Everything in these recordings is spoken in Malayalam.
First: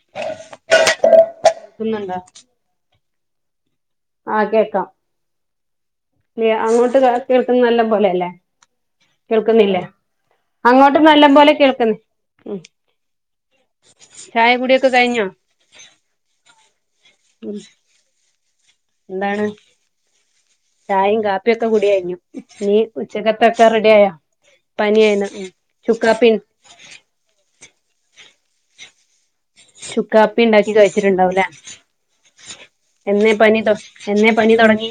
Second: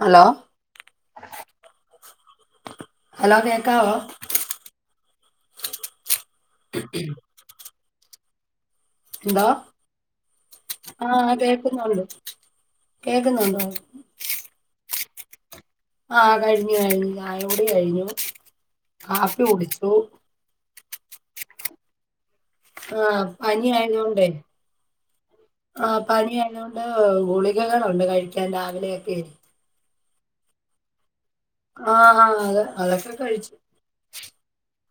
ഹലോ തിന്ന് ഇണ്ടോ ഹലോ കേ ആഹ് കേൾക്കാം അങ്ങോട്ട് കേൾക്കാൻ നല്ല പോലല്ലേ എന്തോ കേൾക്കുന്നില്ല അങ്ങോട്ടും നല്ല ആഹ് പോലെ കേൾക്ന്ന് കേക്കുന്നുണ്ട് ഉം കേക്കുന്നുണ്ടോ ചായ കുടിയൊ കഴിഞ്ഞോ ആഹ് കഴിഞ്ഞു കഴിഞ് ഉം ചായോടി കഴിഞ്ഞു കാഫി എന്താണ് കുടിച്ചു ചായയും കാപ്പിയൊക്കെ കുടി കഴഞ്ഞു ഈ ആഹ് ഉച്ചകതൊക്കെ പനി റെഡിയായോ ആയതുകൊണ്ടേ പനിഎന്ന് ചുക്കുകാപ്പി ഞങ്ങളുണ്ട് കഴിക്കാൻ രാവിലെ ഒക്കെ ചുക്കാപ്പി ഉണ്ടാക്കി കഴിച്ചിട്ടുണ്ടാവുല്ല ആഹ് ആഹ് അത് അതൊക്കെ എന്നെ കഴിച്ചു പനി തോ എന്നെ പനി തൊടങ്ങി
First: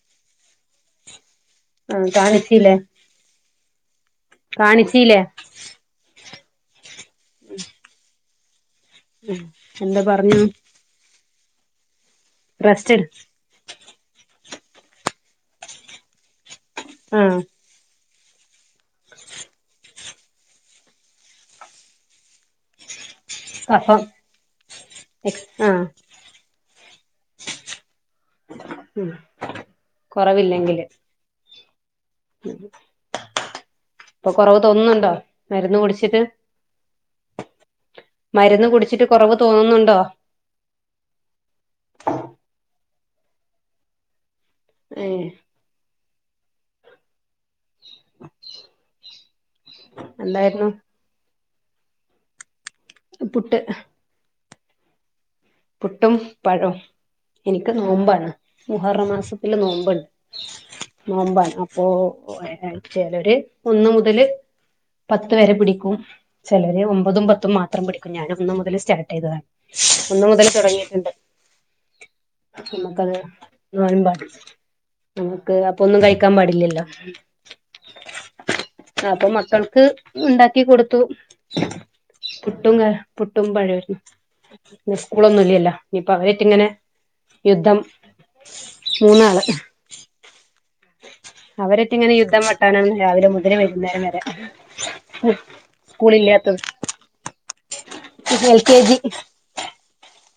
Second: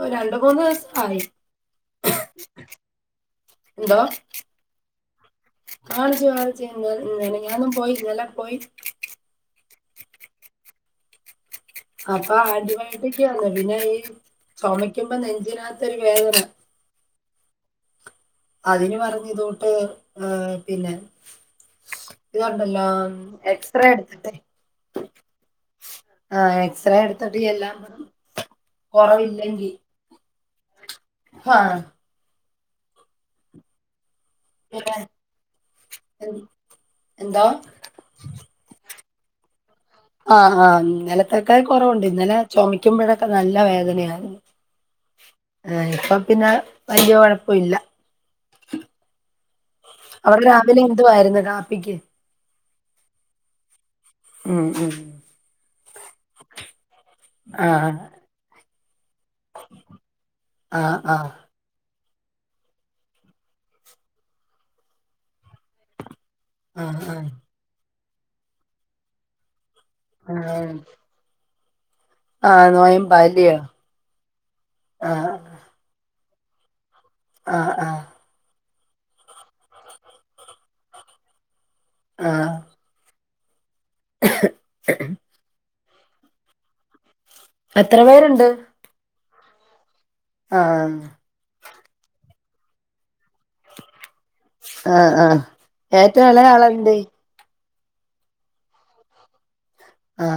ഓ രണ്ട് മൂന്ന് ദിവസായി ആഹ് കാണ്ചീലെ എന്തോ കാണ്ചീല്ലെ മെനഞ്ഞാന്നും പോയി ഇന്നലേ പോയി ആ എന്തു പറഞ്ഞു അപ്പൊ റെസ്റ്റ് എടു ആന്റിബയോട്ടിക് തന്നു പിന്നെ ഈ ചുമക്കുമ്പോ നെഞ്ചിനാത്തൊരു വേദന ആഹ് അതിന് പറഞ് ഇതോട്ട് ഏഹ് പിന്ന ഇത് ഉണ്ടല്ലോ എക്സ്റേ കഫം എടുത്തിട്ടെ എക്സ് ആഹ് ആ എക്സ്റേ എടുത്തിട്ട് എല്ലാം കൊറവില്ലെങ്കി ഇല്ലില്ലേ ഹാ [unintelligible] ഇപ്പൊ കൊറവ് തോന്നുന്നുണ്ടോ മരുന്ന് കുടിച്ചിട്ട് എന്തോ മരുന്ന് കുടിച്ചിട്ട് കുറവ് തോന്നുന്നു ആഹ് ആഹ് ഇന്നലത്തേക്കായി കൊറവുണ്ട് ഇന്നലെ ചൊമയ് ക്കുമ്പോഴക്കെ നല്ല വേദനയായിരുന്നു ഏ ഏ ഇപ്പം പിന്നെ വല്യ കൊഴ പ്പില്ല അവിടെ എന്തായിരുന്നു രാവിലെ എന്തുവായിരുന്നു കാ പ്പിക്ക് പുട്ട് ഉം ഉം പുട്ടും പഴവും എനിക്ക് ആഹ് നോമ്പാണ് മുഹറ മാസം ഇല്ല നോമ്പാണ് ആഹ് ആഹ് നോമ്പാണ് അപ്പോ ഒരാഴ്ചയല്ല ഒരു ഒന്ന് മുതല് പത്ത് വരെ പിടിക്കും ചെലവര് ആഹ് ആഹ് ഒമ്പതും പത്തും മാത്രം പിടിക്കും ക്കും ഞാനൊന്ന് മുതല് സ്റ്റാർട്ട് യ്തതാണ് ഒന്ന് മുതൽ ആഹ് തൊടങ്ങിയിട്ട്ണ്ട് ആഹ് നമക്കത് നോയമ്പാ അല്ലയോ നോയ്‌മ്പാണ് നമുക്ക് അപ്പൊ ഒന്നും കഴി ക്കാം പാടില്ലല്ലോ ആ ആ അപ്പൊ മക്കൾക്ക് ണ്ടാക്കി കൊടുത്തു ആഹ് പുട്ടുങ്ക പുട്ടും പഴവേ ഉം ന്ന് സ്കൂളൊന്നും ഇല്യല്ലോ ഞ്ഞ്പ്പ അവരേറ്റ് ങ്ങനെ യുദ്ധം എത്ര പേരുണ്ട് മൂന്നാള് ആഹ് അവരേറ്റ് ങ്ങനെ യുദ്ധം വെട്ട് ട്ടാനാണ് രാവിലെ മുതൽ വൈകുന്നേരം വെരെ ആ ആ ഏറ്റവും എളയ ആളെന്തെ ഇപ്പോ എൽ കെ ജി ആ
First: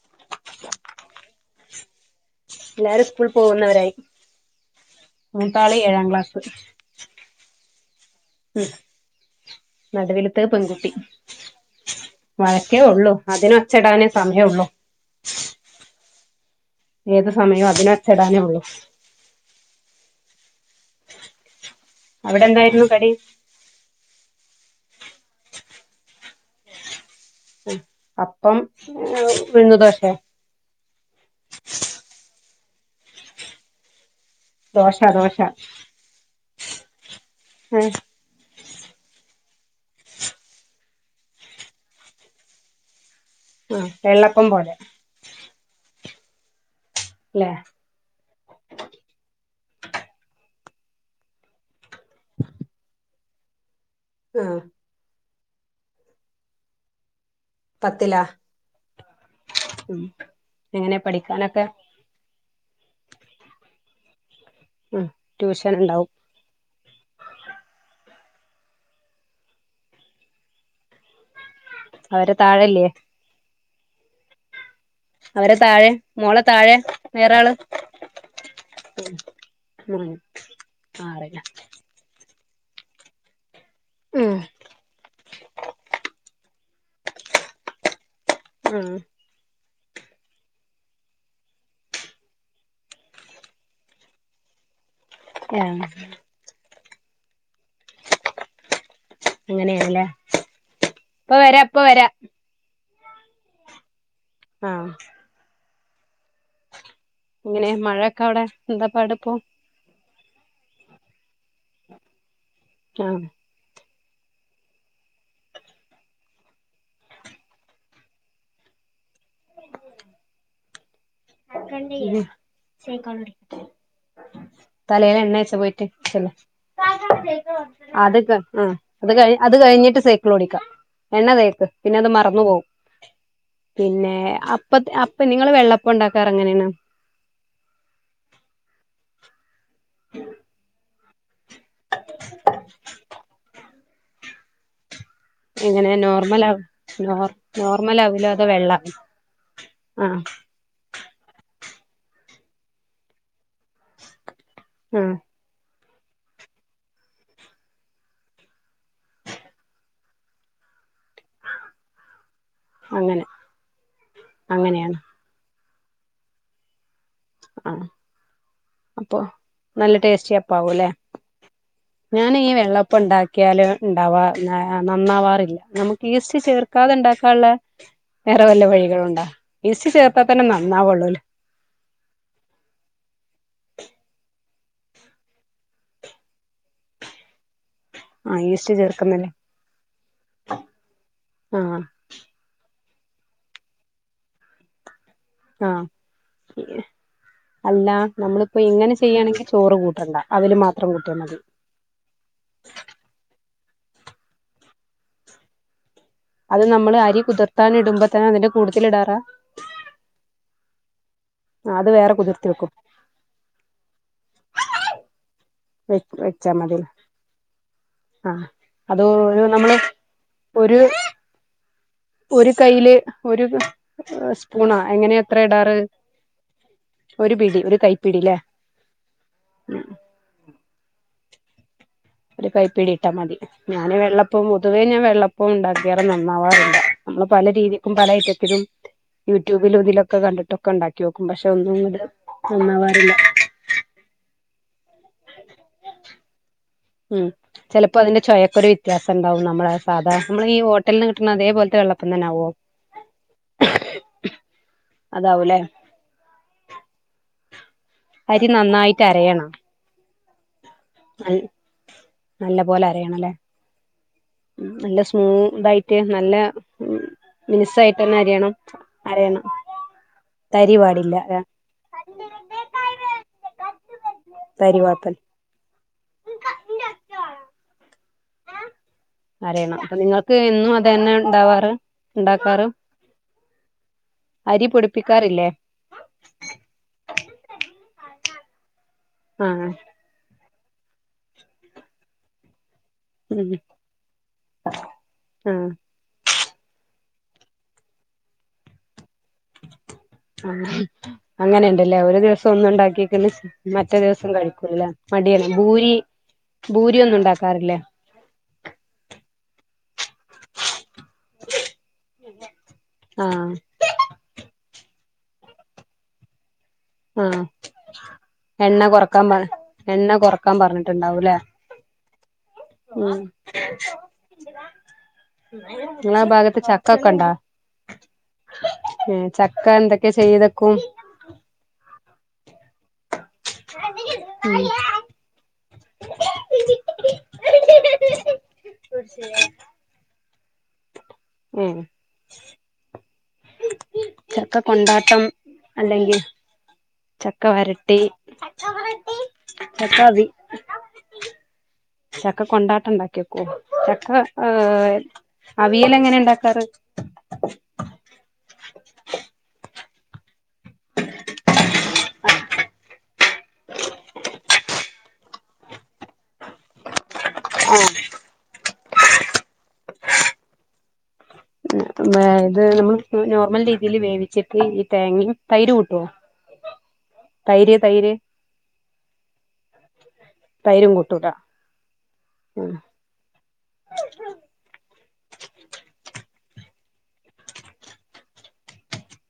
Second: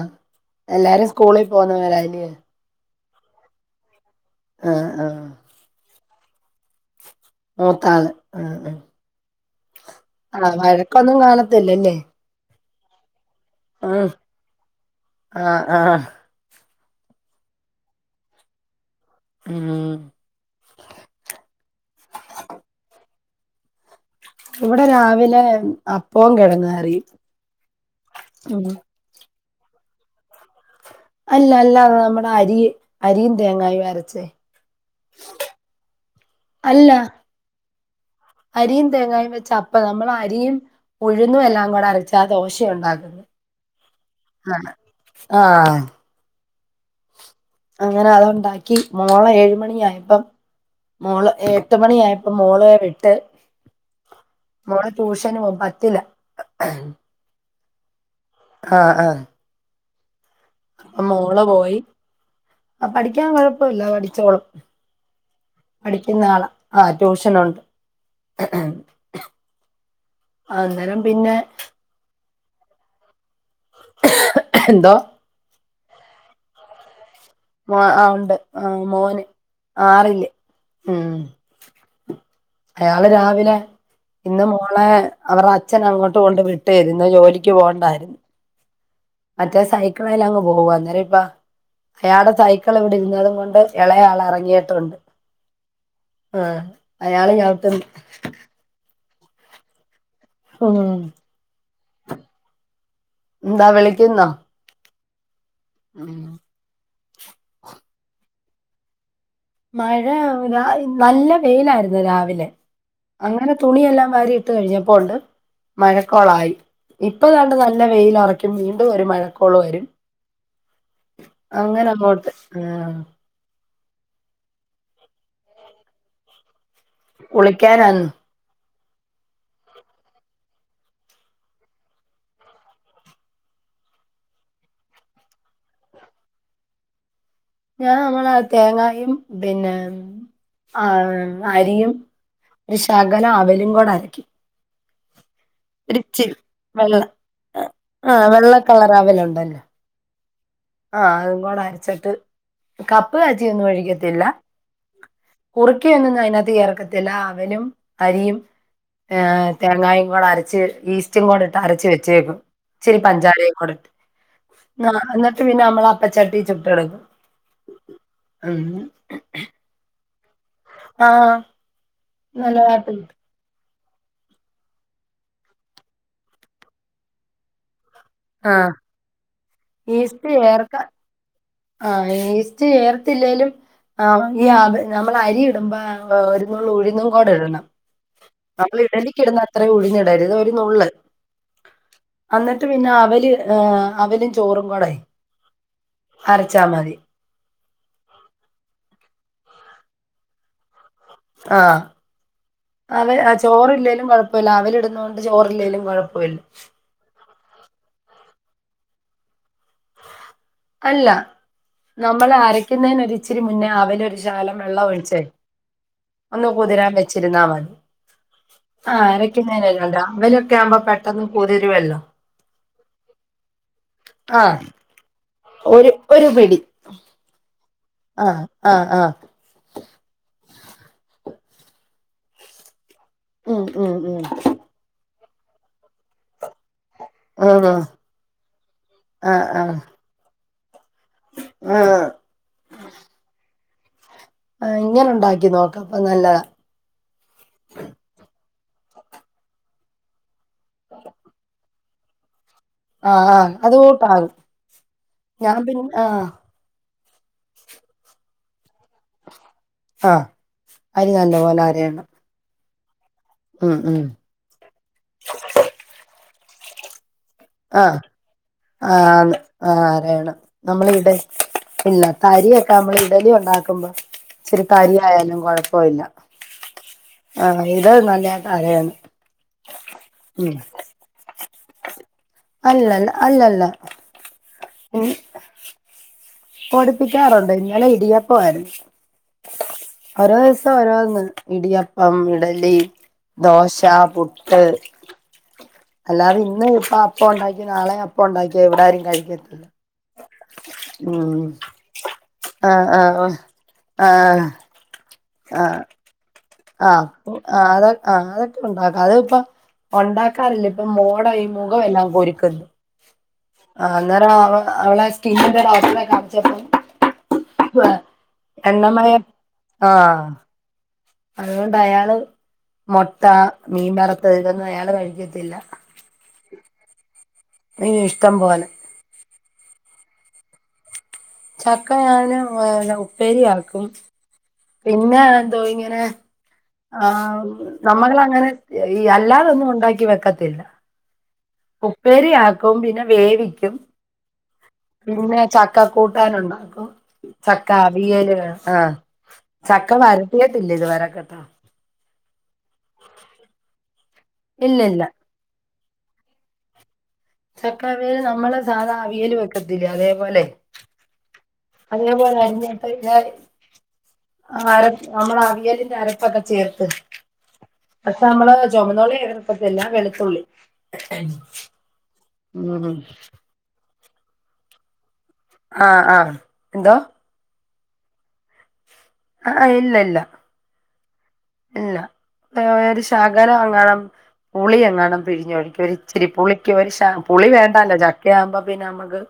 എല്ലാരും സ്കൂളിൽ പോകുന്നവരായി ല്ലാരും സ് കൂൾ പോകുന്നവരായി ആ മൂതാളീ ഏഴാം ക്ലാസ് മൂതാള് ഉം ഉം നടുവിലത്തെ ആ വഴക്കൊന്നും കാണത്തില്ലല്ലേ കേഒള്ളൂ അതിന് ഒച്ചടാനേ ഉം സമയള്ളൂ ആ ആ ഏതു സമയവും അതിന് ഒച്ചടാനേ ഉള്ളൂ ഉം അവിടെ എന്തായിരുന്നു കടി ഇവിടെ രാവിലെ അപ്പം കിഴങ്ങ് കറിയും അപ്പം ഉം ഉഴുന്നു ദോശെ അല്ല അല്ല നമ്മുടെ അരി അരിയും തേങ്ങായി അരച്ചേ ദോശ ദോശ എ അല്ല അരിയും തേങ്ങായും വെച്ച് അപ്പം ഞങ്ങള് അരിയും ഉഴുന്നും എല്ലാം കൂടെ അരച്ചാൽ ദോശയുണ്ടാക്കും വെള്ളപ്പം പോലെ ആ അല്ലേ അങ്ങനെ അതുണ്ടാക്കി മോളെ ഏഴ് മണി ആയപ്പം മോള് എ പത്ത് മണിയായപ്പം മോള് വിട്ട് ആ മോളെ ടൂഷ ട്ടനു പത്തില്ല പത്തിലാ ആ ആ ഉം എങ്ങനെ അ മോളെ പഠിക്കാനൊക്കെ പോയി ആ പഠിക്കാൻ കുഴപ്പവില്ല പഠിച്ചോളും ഉം ട്യൂഷൻ ഉണ്ടാവും പഠിക്കുന്ന ആളാ ആ ട്യൂഷനുണ്ട് അന്നേരം പിന്നെ അവരെ താഴല്ലേ [inaudible] അവരെ താഴെ മോളെ താഴെ വേറെ ആള് മ ആ ഉണ്ട് ആ മോന് മൂന്ന് ആറില് ഉം ആറില അയാള് രാവിലെ ഉം ഇന്ന് മോളേ അവർരെ അച്ഛൻ അങ്ങോട്ട് കൊണ്ട് വിട്ടു ട്ടര്ന് ജോലിക്ക് പോണ്ടായിരുന്നു മ് മറ്റേ സൈക്കളിലങ്ങ് പോവായിരുന്നു ഇപ്പ അയാള്ടെ സൈക്കിൾ ഇവിടെ ഇരുന്നത് കൊണ്ട് എളെയാള് എറങ്ങീട്ടുണ്ട് മ് അയാള് ചവിട്ടും അങ്ങനെയേലെ ഇപ്പവരാ ഇപ്പവരാ ന്താ വിളി ആ ഉം ഇങ്ങനെ മഴയൊക്കെഅവിടെ എന്താ പാടുപ്പോ മഴ നല്ല വെയിലായിരുന്നു രാവിലെ ആഹ് അങ്ങനെ തുണിയെല്ലാം വാരിഇട്ട് കഴിഞ്ഞപ്പോഉണ്ട് മഴക്കോളായി ഇട്ട്കണ്ട് നല്ല വെയിലറിക്കും വീണ്ടും ഒരു മഴക്കോൾവരും അങ്ങനെ അങ്ങോട്ട് ആ തലേല് എണ്ണ തേച്ച പോയിട്ട് ചെല്ല് കുളിക്കാനാന്ന് [unintelligible] അത് കഴി അത് കഴിഞ്ഞിട്ട് സൈകിൾ ഓടിക്കാ എണ്ണ തേക്ക് പിന്നെ അത് മറന്ന് പോകും പിന്നെ അപ്പ അപ്പ നിങ്ങള് വെള്ള പ്പണ്ടാക്കാറങ്ങെനേണ് ഞാൻ നല്ല തേങ്ങായും പിന്നെ ആ അരിയും ഒരു ശകലം അവലും കൂടെഅര എങ്ങനെ ഒരിച്ചിരി നോർമലൗ വെള്ള നോർമ നോർമലൗലോ അതൊ വെള്ള ആ ആ അതും കൂടെ അരച്ചിട്ട് കപ്പ ക ത്തിന്നും ഒഴുക്കത്തില്ല ആഹ് കുറി ക്കെന്നും അതിനകത്ത് ചേർക്കത്തില്ല അവലും അരിയും ഏ തേങ്ങായും കൂടെ അരച്ച് ഈ റ്റും കൂടെ ഇട്ട് അരച്ച് വെച്ചേക്കും ച്ചിരി അങ്ങനെ പഞ്ചാരയും കൂടെട്ട് അങ്ങനെയാണ് [unintelligible] പിന്നെ നമ്മളെ അപ്പച്ചട്ടിചുട്ട്എടുക്കും ആ അപ്പൊ നല്ല ടേസ്റ്റ് പ്പാവൂല്ലേ ആ ഞാൻ ഈ നല്ലതായിട്ട് വെള്ളപ്പം കിട്ടും. ണ്ടാക്കിയാല് ഉണ്ടാവാ ഞാ നന്നാവാറില്ല നമുക്ക് ഈസ്റ്റ് ചേർക്കാതെണ്ടാക്കാള്ളെ വേറെ ആ വല്ല വഴികളുംണ്ടാ ഈസ്റ്റ് ചേർത്താതന്നെ നന്നാവുള്ളൂലേ ആ ഈസ്റ്റ് ചേർത്തില്ലേലും ആ ഈ നമ്മൾ അരിടുമ്പോ ഒുരുനുള്ള് ഉഴുന്നുംകൂടെഇടണം ആഹ് ഈസ്റ്റ് നമ്മൾ ഇടലിക്ക് ചേർക്കുന്നില്ലേ ഇടുന്ന അത്ര ഉഴുന്ന് ഇടരുത് ഒരുനുള്ള് ആഹ് അന്നിട്ട് പിന്നെ അവല് ആ അവലും ചോറും കൂടെ ആ അരച്ചാ പിന്നെ മതി. അല്ല നമ്മളിപ്പോ ഇങ്ങനെ ചെയ്യാണെങ്കിൽ ചോറ് കൂ വേണ്ട അവില് മാ ആ അങ്ങനെ അച് ചോറില്ലേലും കൊഴപ്പല്ല അവല് ഇടുന്നോണ്ട് ചോറില്ലേലും കൊ അത് നമ്മള് അരി കുതിർത്താൻ ഇടുമ്പോ തന്നെ അതിന്റെ കൂടുതൽ ഇടാറാ അല്ല അത് വേറെ നമ്മള് കുതിർത്തി വെക്കും അരക്കുന്നതിന് ഒരു ഇച്ചിരി മുന്നേ അവല് ഒരു ശകലം വെള്ളം ഒഴിച്ചേ വ ഒന്ന് വെച്ചാ മതിൽ കുതിരാൻ വെച്ചിരുന്നാ മതി. ആ അത് ആഹ് നമ്മള് അരക്കുന്നതിന് രാവിലൊക്കെ ആവുമ്പോ ഒരു പെട്ടെന്ന് കുതിരുവല്ലോ ഒരു കയ്യില് ഒരു ആഹ് സ്പൂണാ അങ്ങനെയ ത്ര ഇടാറ് ഒരു ഒരു പിടി ഒരു പിടി കൈപ്പിടില്ലേ ആഹ് ആഹ് ആഹ് ഉം ഇരു കൈ പിടി ട്ടാ മതി ഉം ഉം ഞാന് ഉം വെള്ളപ്പം പൊതുവേ ഞാൻ വെള്ള ഇപ്പ ഉണ്ടാക്കിയാറ് നന്നാവാറില്ല നമ്മള് പല ആഹ് ആഹ് രീതിക്കും പല ഐറ്റത്തിലും ആഹ് യൂട്യൂബിലും ഇതിലൊക്കെ കണ്ടി ട്ടൊക്കെണ്ട ക്കിയോക്കും പക്ഷെ ഒന്നും കൂടെ ആഹ് നന്നാവാറില്ല ആ ഇങ്ങനെ ഉണ്ടാക്കി നോക്കാം അപ്പൊ നല്ലതാ ഒരു വ്യത്യാസം ണ്ടാവും നമ്മളെ സാധാ നമ്മള് ഈ ഹോട്ടൽന്ന് കിട്ട്ണ അതപോലത്തെ വള്ളം അപ്പം തന്നാവോ ആ ആഹ് അതോട്ടാകും ഞാൻ അതാവൂല്ലേ പിന്നെ ആ അരി നന്നായിട്ട് അരയണം ആ അരി നല്ല പോലെ അരയണം മ്പോലെ ഉം ഉം സ്മൂതായിട്ട് നല്ല ഉം ആ മിനുസായിട്ട് തന്നെ അരിയണം ആ അതെ അരയണം ആ അരയണം തരി നമ്മൾ ഇടെ പാടില്ല ഇല്ല തരിയൊക്കെ നമ്മൾ ഇഡലി ഉണ്ടാക്കുമ്പോ ചിലപ്പോ തരി ആയാലും കൊഴ പോവില്ല അങ്ങനെ അരയണം പ്പ നിങ്ങൾക്ക് ഉം എന്നും അത് തന്നെ ഉണ്ടാവാ അല്ലല്ല അല്ലല്ല അരിപൊടിപ്പിക്കാറില്ലേ പൊടിപ്പിക്കാറുണ്ട് ഇന്നലെ ഇടിയപ്പം ആരുന്നു ആ ഇപ്പം ഓരോന്ന് ഇടിയപ്പം ഇഡലി ഉം ദോഷ പുട്ട് ആഹ് ഞാൻ ഇന്ന് ഇപ്പ അപ്പ ഉണ്ടാക്കിയ നാളെയും അപ്പ ഉണ്ടാക്കിയ എവിടാരും കഴി ഉം അങ്ങനെണ്ടല്ലേ ഒരു ദിവസം ഒന്നും ആഹ് ആഹ് ഉണ്ടാക്കിക്ക്‌ണ് മറ്റേ ദിവസം ആഹ് കഴിക്കൂല്ല മടിയനെ ആഹ് ഭൂരി ഭൂരി ആഹ് ഒന്നും ആ ഉണ്ടാക്കാറില്ലേ അതൊ ആ അതൊക്കെ ഉണ്ടാക്ക അത് ഇപ്പ ഉണ്ടാക്കാറില്ല ഇപ്പം മോട ഈ മുഖം എല്ലാം കുരുക്ക്‌ന്ന് ആഹ് ആ അന്നേരം അവ അവളെ സ്കിന്നിന്റെ ഡോക്ടറെ കാണിച്ചപ്പം ആഹ എണ്ണ എണ്ണമയം കൊറക്കാൻ പറ എണ്ണ ആഹ് കൊറക്കാൻ പറഞ അതുകൊണ്ട് അയാള് ഉം മൊട്ട മീൻവറത്തത് ഇതൊന്നും അയാള് കഴിക്കത്തില്ല നിങ്ങളാ ഭാഗത്ത് ചക്ക ഒക്ക ഒണ്ടോ അയ്യോ ഇഷ്ടം പോലെ ക്ക എന്തൊക്കെ ചെയ്തക്കും ചക്ക ഞാന് വ ഉപ്പേരിയാക്കും പിന്നെ ദോ ഇങ്ങനെ ആഹ് നമ്മളിൽ അങ്ങനെ ഈ അല്ലാതൊന്നും ഉണ്ടാക്കി വെ ക്കത്തില്ല ഏ ഉപ്പേരിയാക്കും പിന്നെ വേവിക്കും ചക്ക കൊണ്ടാട്ടം പിന്നെ ചക്ക അല്ലെങ്കിൽ കൂട്ടാൻ ഉണ്ടാക്കും ചക്ക വരട്ടി ചക്കഅവിയല് ആഹ് ചക്ക വരട്ടീട്ടില്ല ഇത് വരെ കേട്ടോ ചക്ക കൊണ്ടാട്ടം ഉണ്ടാക്കിവെക്കോ ച അ ഇല്ല ആഹ് ഇല്ല അവിയൽ എങ്ങനെ ഉണ്ടാക്കാറ് ചക്കഅവിയല് നമ്മള് സാധാ അവിയൽ വെക്ക ത്തില്ലേ അതേപോലെ അന്നേപോലെ അരിഞ്ഞിട്ട അരപ്പ നമ്മള അവിയലിന്റെ അരപ്പൊക്കെ ചേർത്ത് ആഹ് അടുത്ത മ്മള് ചൊമന്നുള്ളി എടുക്കത്തില്ല വെളുത്തുള്ളി ഇത് നമ്മൾ ഉം നോർമൽ രീതിയിൽ വേവി [unintelligible] ഈ തേങ്ങയും തൈര് അ കൂട്ടുവോ അ എന്തോ തൈര് തൈര് ആഹ് ഇല്ലില്ല തുട ഇല്ല ഒരു ശകലം എങ്ങാണം പുളി എങ്ങാണം പിഴിഞ്ഞൊഴിക്കും ഒരിച്ചിരി പുളി ഒരു ശ പുളി വേണ്ടാല്ലോ ചക്ക ആവുമ്പോ പിന്നെ നമ്മക്ക്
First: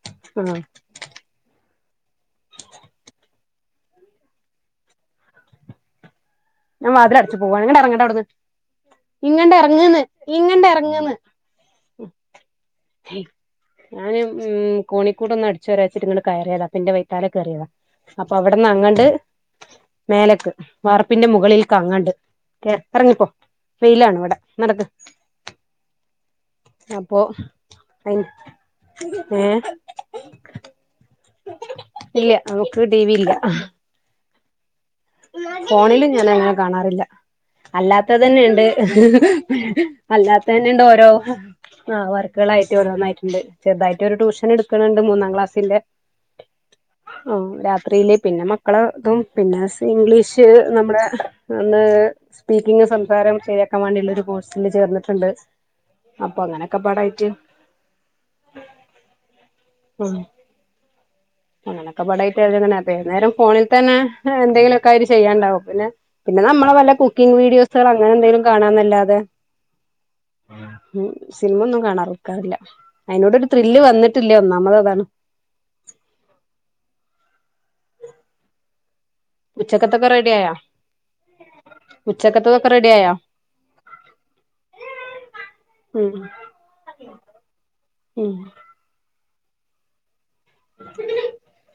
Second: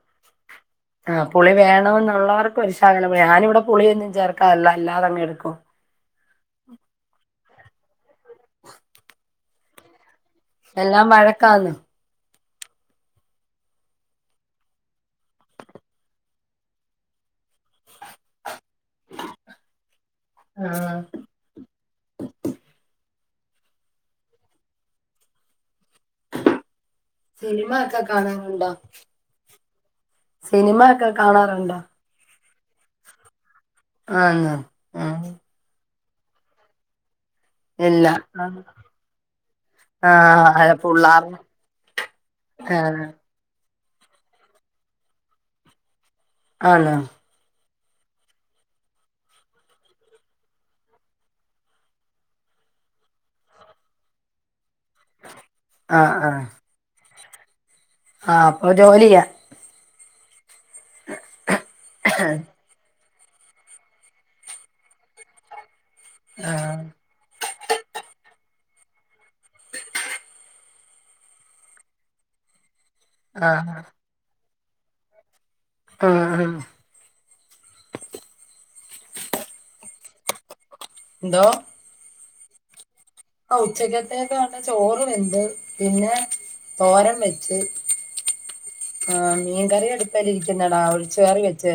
ആഹ് ആ പുളി വേ ണം ന്ന്ള്ളോർക് ഒരുശകലം വേ ഞാനിവിടെ പുളിയൊന്നും ചേർക്കാറില്ല അല്ലാതങ് എടുക്കും ഞാൻ വാതില് അടച്ചു പോവാനിഡെറങ്ങണ്ടേ അവിടന്ന് ഇങ്ങട്ട് ഇറങ്ങ്ന്ന് എല്ലാം വഴക്കാന്ന് ഞാന് ഉം കോണിക്കൂട് ഒന്ന് അടിച്ച് വാരാച്ചിട്ട് ഇങ്ങ് കയറിയതാ അപ്പം എന്റെ വൈത്താലെ കേറിയതാ അപ്പം വിടന്ന് അങ്ങട്ട് മേലക്ക് വ ആഹ് ദിൽ കങ്ങാണ്ട് കെ ഇറങ്ങിപ്പോ വെയിലാണ് ഇവിടെ നടക്ക് അപ്പൊ സിനിമ ഒക്കെ അയിന് കാണാറുണ്ടോ ഏഹ് സിനിമ ഒക്കെ കാണാറുണ്ടോ ഇല്ല നമുക്ക് ടി വി ഇല്ല ആ ഫോണില് ഞാൻ അങ്ങനെ കാണാറില്ല ഇല്ല അല്ലാത്ത ആഹ് തന്നെയുണ്ട് ആഹ് അല്ലാത്ത തന്നെ അല്ല ഉണ്ട് ഓരോ പുള്ളാർ ആ വർക്കുകളായിട്ട് ആഹ് ഓരോന്നായിട്ടുണ്ട് ചെറുതായിട്ട് ഒരു ട്യഷൻ എടുക്കണുണ്ട് മൂന്നാം ക്ലാസിന്റെ ആണോ ആ രാ റീല് പിന്നെ മക്കളതും പിന്നെ സ് ഇംഗ്ലീഷ് നമ്മുടെ ഒന്ന് സ്പീക്കിങ്ങ് സംസാരം ശെരിയാക്കാൻ വേണ്ടിയുള്ളൊരു കോഴ്സ് അതിന് ചേർന്നിട്ടുണ്ട് ആഹ് അപ്പൊ ആഹ് അങ്ങനെയൊക്കെ പാടായിട്ട് ആഹ് അപ്പൊ ജോലി യ്യാ ഉം അങ്ങനൊക്കെ ആഹ് പാടായിട്ട് [unintelligible] വൈകുന്നേരം ഫോണിൽ തന്നെ എന്തെങ്കിലുക്കെആയിട്ട് ചെയ്യാൻണ്ടാവും പ പിന്നെ പിന്നെ നമ്മള് വല്ല കുക്കിംഗ് വീഡിയോസുകൾ അങ്ങനെ എന്തെലും കാണാന്നല്ലാതെ ഉം സിനിമൊന്നും കാണാറ് ക്കാറില്ല അയിനോട് ഒരു ആഹ് ത്രില്ല് വന്നട്ടില്ല ഒന്ന നമ്മളതാണ് ആ ഹ ഉച്ചക്കത്തൊക്കെ റെഡിയായ ന്തോ ച്ചക്കത്തതൊക്കെ റെഡിയായോ ആ ഉച്ചക്കത്തേക്കാണ് ചോറ് വെന്ത് പിന്നെ ഉം തോരം വെച്ച് ഉം ആഹ് മീകറിയടു [unintelligible] രിക്കുന്നടാ ഒരു ചയറി വെച്ച്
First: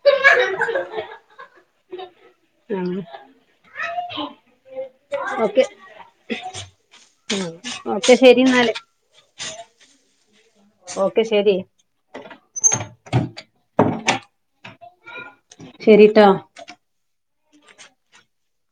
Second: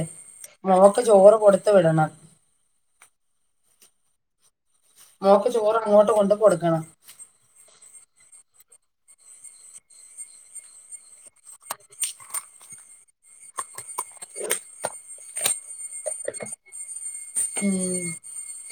മോക്ക് ചോറ് കൊടുത്ത് വിടണം ആ മോക്ക് ചോറ് അങ്ങോട്ട് കൊണ്ടു കൊടുക്കണം ഉം ഓക്കെ ശെരി ഇന്നാല് ഓക്കെ ശരി ശരിട്ടോ ഉം